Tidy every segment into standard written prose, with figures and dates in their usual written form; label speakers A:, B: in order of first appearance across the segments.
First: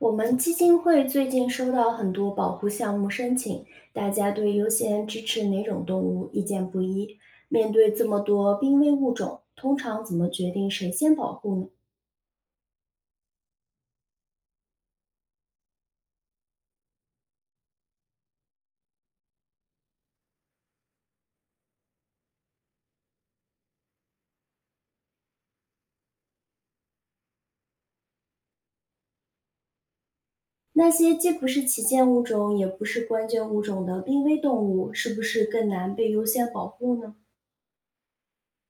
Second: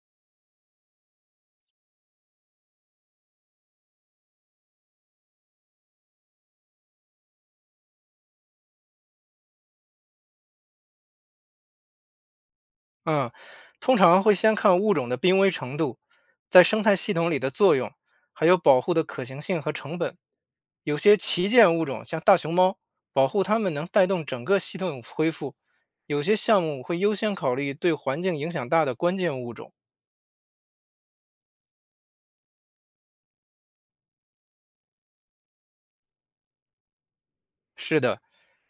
A: 我们基金会最近收到很多保护项目申请，大家对优先支持哪种动物意见不一。面对这么多濒危物种，通常怎么决定谁先保护呢？
B: 嗯，通常会先看物种的濒危程度，在生态系统里的作用，还有保护的可行性和成本。有些旗舰物种，像大熊猫，保护它们能带动整个系统恢复；有些项目会优先考虑对环境影响大的关键物种。
A: 那些既不是旗舰物种，也不是关键物种的濒危动物，是不是更难被优先保护呢？
B: 是的，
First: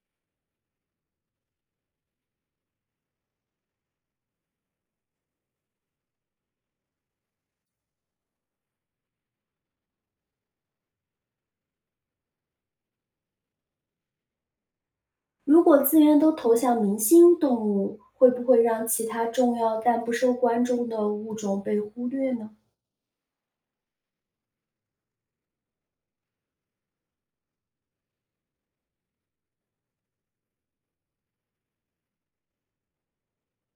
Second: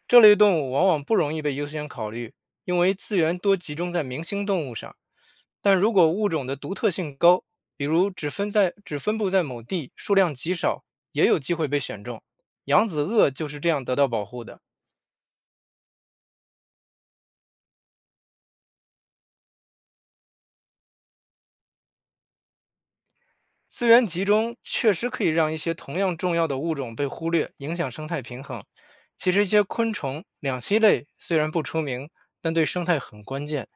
B: 这类动物往往不容易被优先考虑，因为资源多集中在明星动物上。但如果物种的独特性高，比如只分布在某地，数量极少，也有机会被选中。扬子鳄就是这样得到保护的。
A: 如果资源都投向明星动物，会不会让其他重要但不受关注的物种被忽略呢？
B: 资源集中确实可以让一些同样重要的物种被忽略，影响生态平衡。其实，一些昆虫、两栖类虽然不出名，但对生态很关键。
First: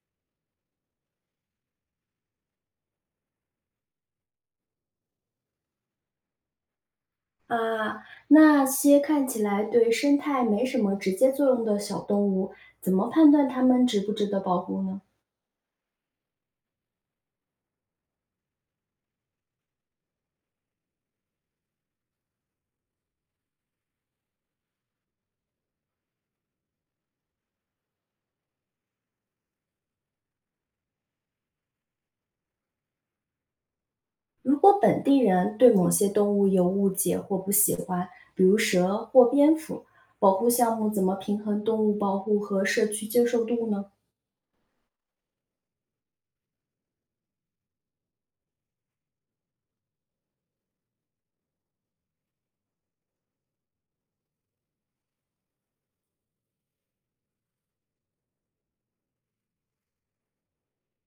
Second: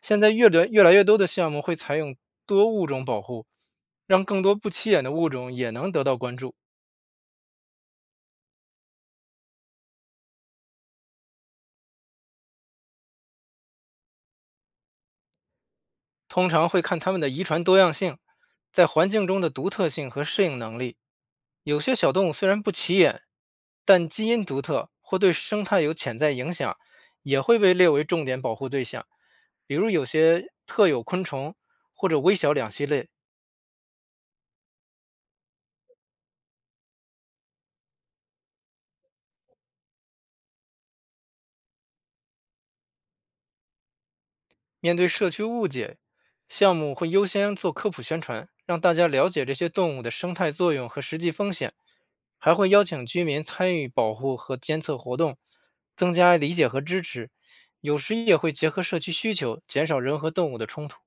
B: 现在越越多的项目会采用多物种保护，让更多不起眼的物种也能得到关注。
A: 啊，那些看起来对生态没什么直接作用的小动物，怎么判断它们值不值得保护呢？
B: 通常会看它们的遗传多样性，在环境中的独特性和适应能力。有些小动物虽然不起眼，但基因独特或对生态有潜在影响，也会被列为重点保护对象。比如有些特有昆虫或者微小两栖类，
A: 如果本地人对某些动物有误解或不喜欢，比如蛇或蝙蝠，保护项目怎么平衡动物保护和社区接受度呢？
B: 面对社区误解，项目会优先做科普宣传，让大家了解这些动物的生态作用和实际风险。还会邀请居民参与保护和监测活动，增加理解和支持。有时也会结合社区需求，减少人和动物的冲突。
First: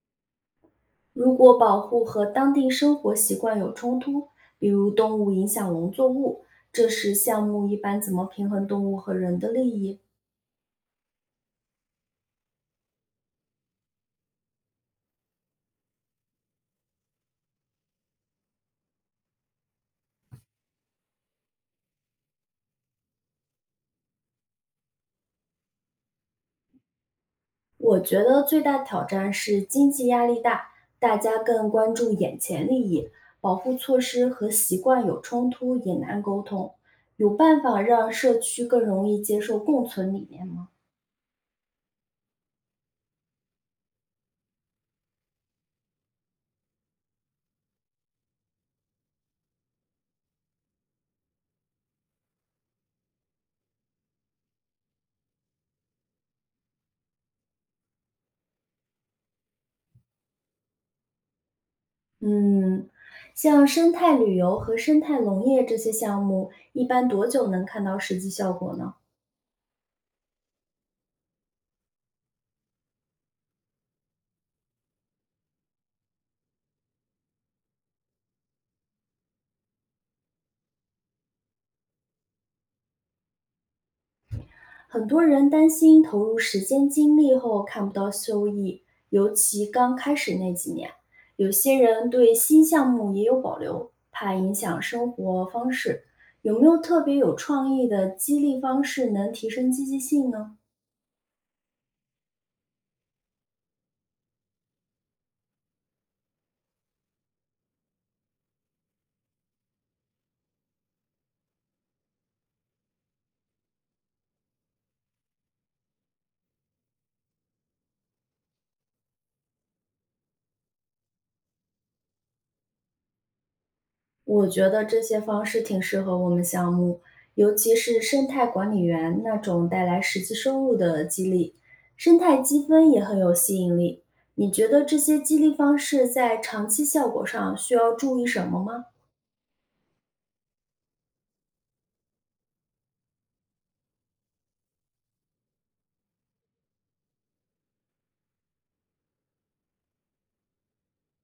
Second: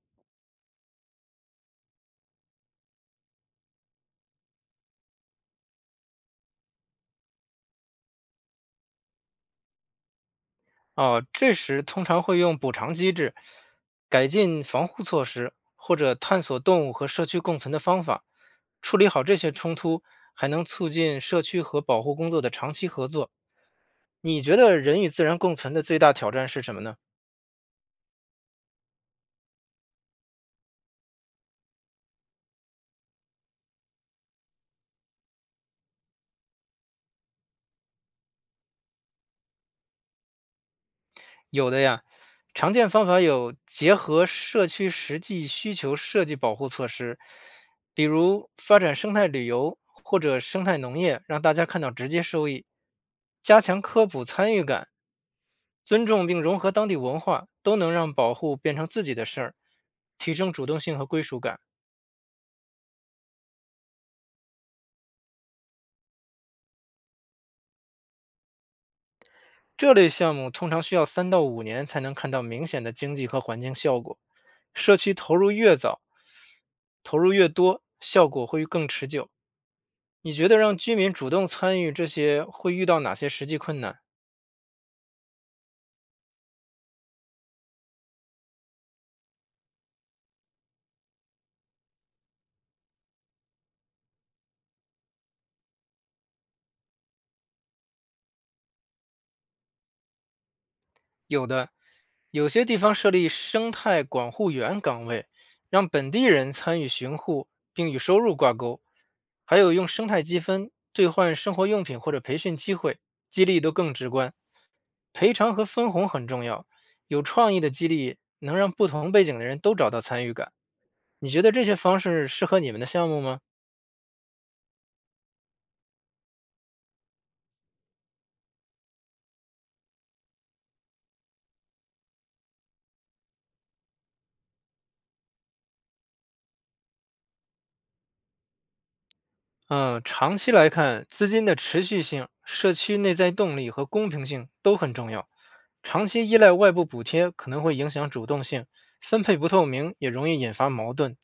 A: 如果保护和当地生活习惯有冲突，比如动物影响农作物，这时项目一般怎么平衡动物和人的利益？
B: 哦，这时通常会用补偿机制、改进防护措施，或者探索动物和社区共存的方法。处理好这些冲突，还能促进社区和保护工作的长期合作。你觉得人与自然共存的最大挑战是什么呢？
A: 我觉得最大挑战是经济压力大，大家更关注眼前利益，保护措施和习惯有冲突也难沟通。有办法让社区更容易接受共存理念吗？
B: 有的呀，常见方法有结合社区实际需求设计保护措施，比如发展生态旅游或者生态农业，让大家看到直接收益，加强科普参与感，尊重并融合当地文化，都能让保护变成自己的事儿，提升主动性和归属感。
A: 嗯，像生态旅游和生态农业这些项目，一般多久能看到实际效果呢？
B: 这类项目通常需要3到5年才能看到明显的经济和环境效果，社区投入越早，投入越多，效果会更持久。你觉得让居民主动参与这些会遇到哪些实际困难？
A: 很多人担心投入时间精力后看不到收益，尤其刚开始那几年，有些人对新项目也有保留，怕影响生活方式。有没有特别有创意的激励方式能提升积极性呢？
B: 有的，有些地方设立生态管护员岗位，让本地人参与巡护，并与收入挂钩；还有用生态积分兑换生活用品或者培训机会，激励都更直观。赔偿和分红很重要，有创意的激励能让不同背景的人都找到参与感。你觉得这些方式适合你们的项目吗？
A: 我觉得这些方式挺适合我们项目，尤其是生态管理员那种带来实际收入的激励，生态积分也很有吸引力。你觉得这些激励方式在长期效果上需要注意什么吗？
B: 嗯，长期来看，资金的持续性、社区内在动力和公平性都很重要。长期依赖外部补贴可能会影响主动性，分配不透明也容易引发矛盾。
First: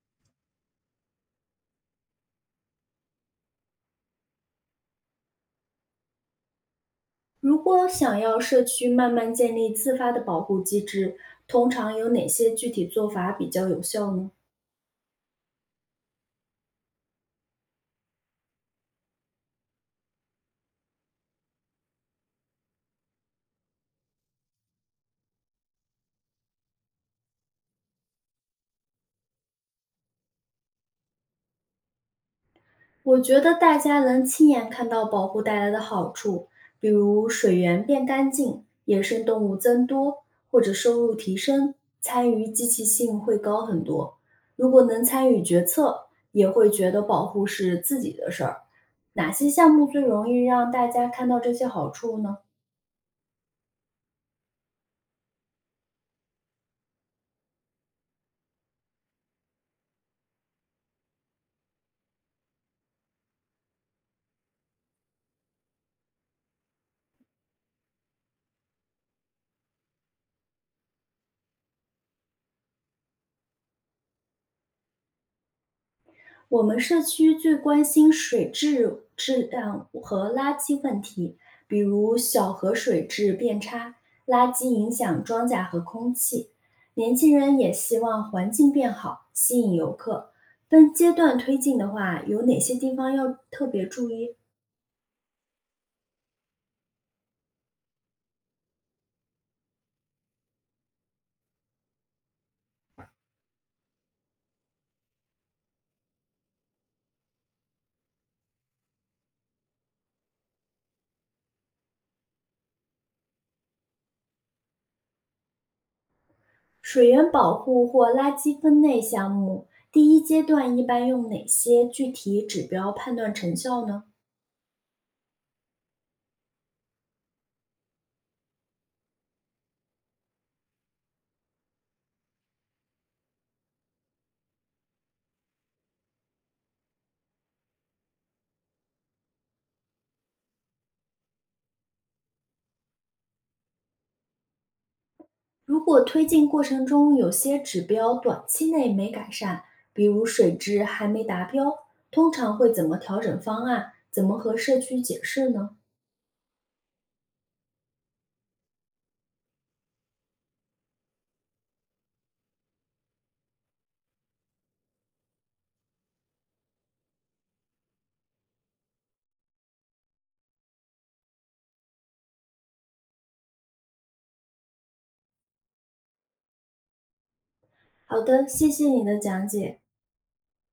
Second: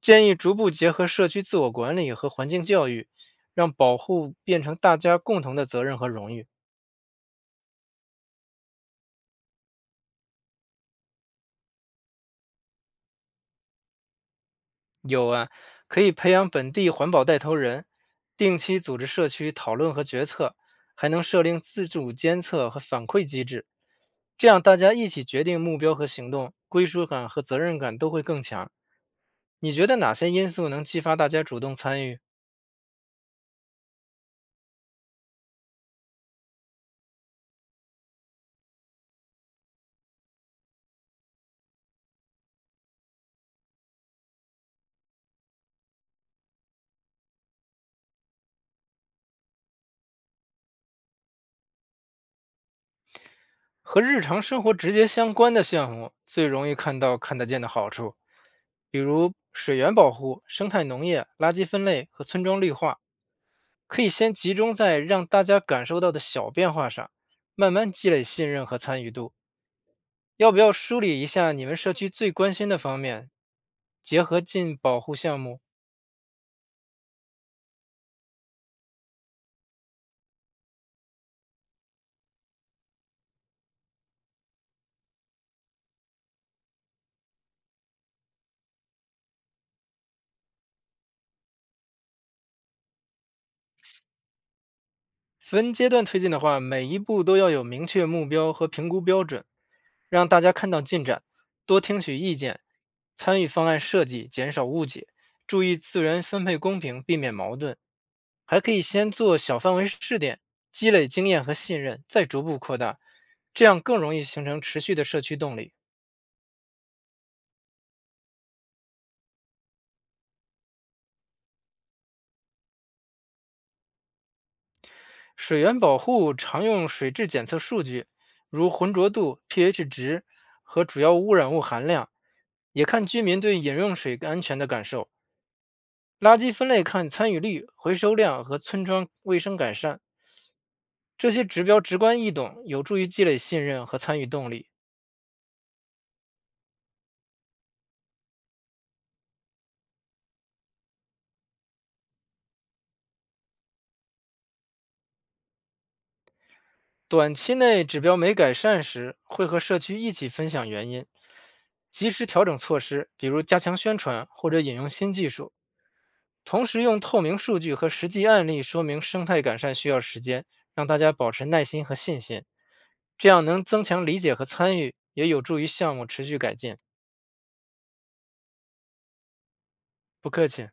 B: 建议逐步结合社区自我管理和环境教育，让保护变成大家共同的责任和荣誉。
A: 如果想要社区慢慢建立自发的保护机制，通常有哪些具体做法比较有效呢？
B: 有啊，可以培养本地环保带头人，定期组织社区讨论和决策，还能设定自主监测和反馈机制，这样大家一起决定目标和行动，归属感和责任感都会更强。你觉得哪些因素能激发大家主动参与？
A: 我觉得大家能亲眼看到保护带来的好处，比如水源变干净、野生动物增多，或者收入提升，参与积极性会高很多。如果能参与决策，也会觉得保护是自己的事儿。哪些项目最容易让大家看到这些好处呢？
B: 和日常生活直接相关的项目最容易看到看得见的好处，比如水源保护、生态农业、垃圾分类和村庄绿化。可以先集中在让大家感受到的小变化上，慢慢积累信任和参与度。要不要梳理一下你们社区最关心的方面，结合进保护项目，
A: 我们社区最关心水质质量和垃圾问题，比如小河水质变差，垃圾影响庄稼和空气。年轻人也希望环境变好，吸引游客。分阶段推进的话，有哪些地方要特别注意？
B: 分阶段推进的话，每一步都要有明确目标和评估标准，让大家看到进展，多听取意见，参与方案设计，减少误解，注意资源分配公平，避免矛盾。还可以先做小范围试点，积累经验和信任，再逐步扩大，这样更容易形成持续的社区动力。
A: 水源保护或垃圾分类项目，第一阶段一般用哪些具体指标判断成效呢？
B: 水源保护常用水质检测数据，如浑浊度、pH 值和主要污染物含量，也看居民对饮用水安全的感受。垃圾分类看参与率、回收量和村庄卫生改善，这些指标直观易懂，有助于积累信任和参与动力。
A: 如果推进过程中有些指标短期内没改善，比如水质还没达标，通常会怎么调整方案？怎么和社区解释呢？
B: 短期内指标没改善时，会和社区一起分享原因，及时调整措施，比如加强宣传或者引用新技术。同时用透明数据和实际案例说明生态改善需要时间，让大家保持耐心和信心，这样能增强理解和参与，也有助于项目持续改进。
A: 好的，谢谢你的讲解。
B: 不客气。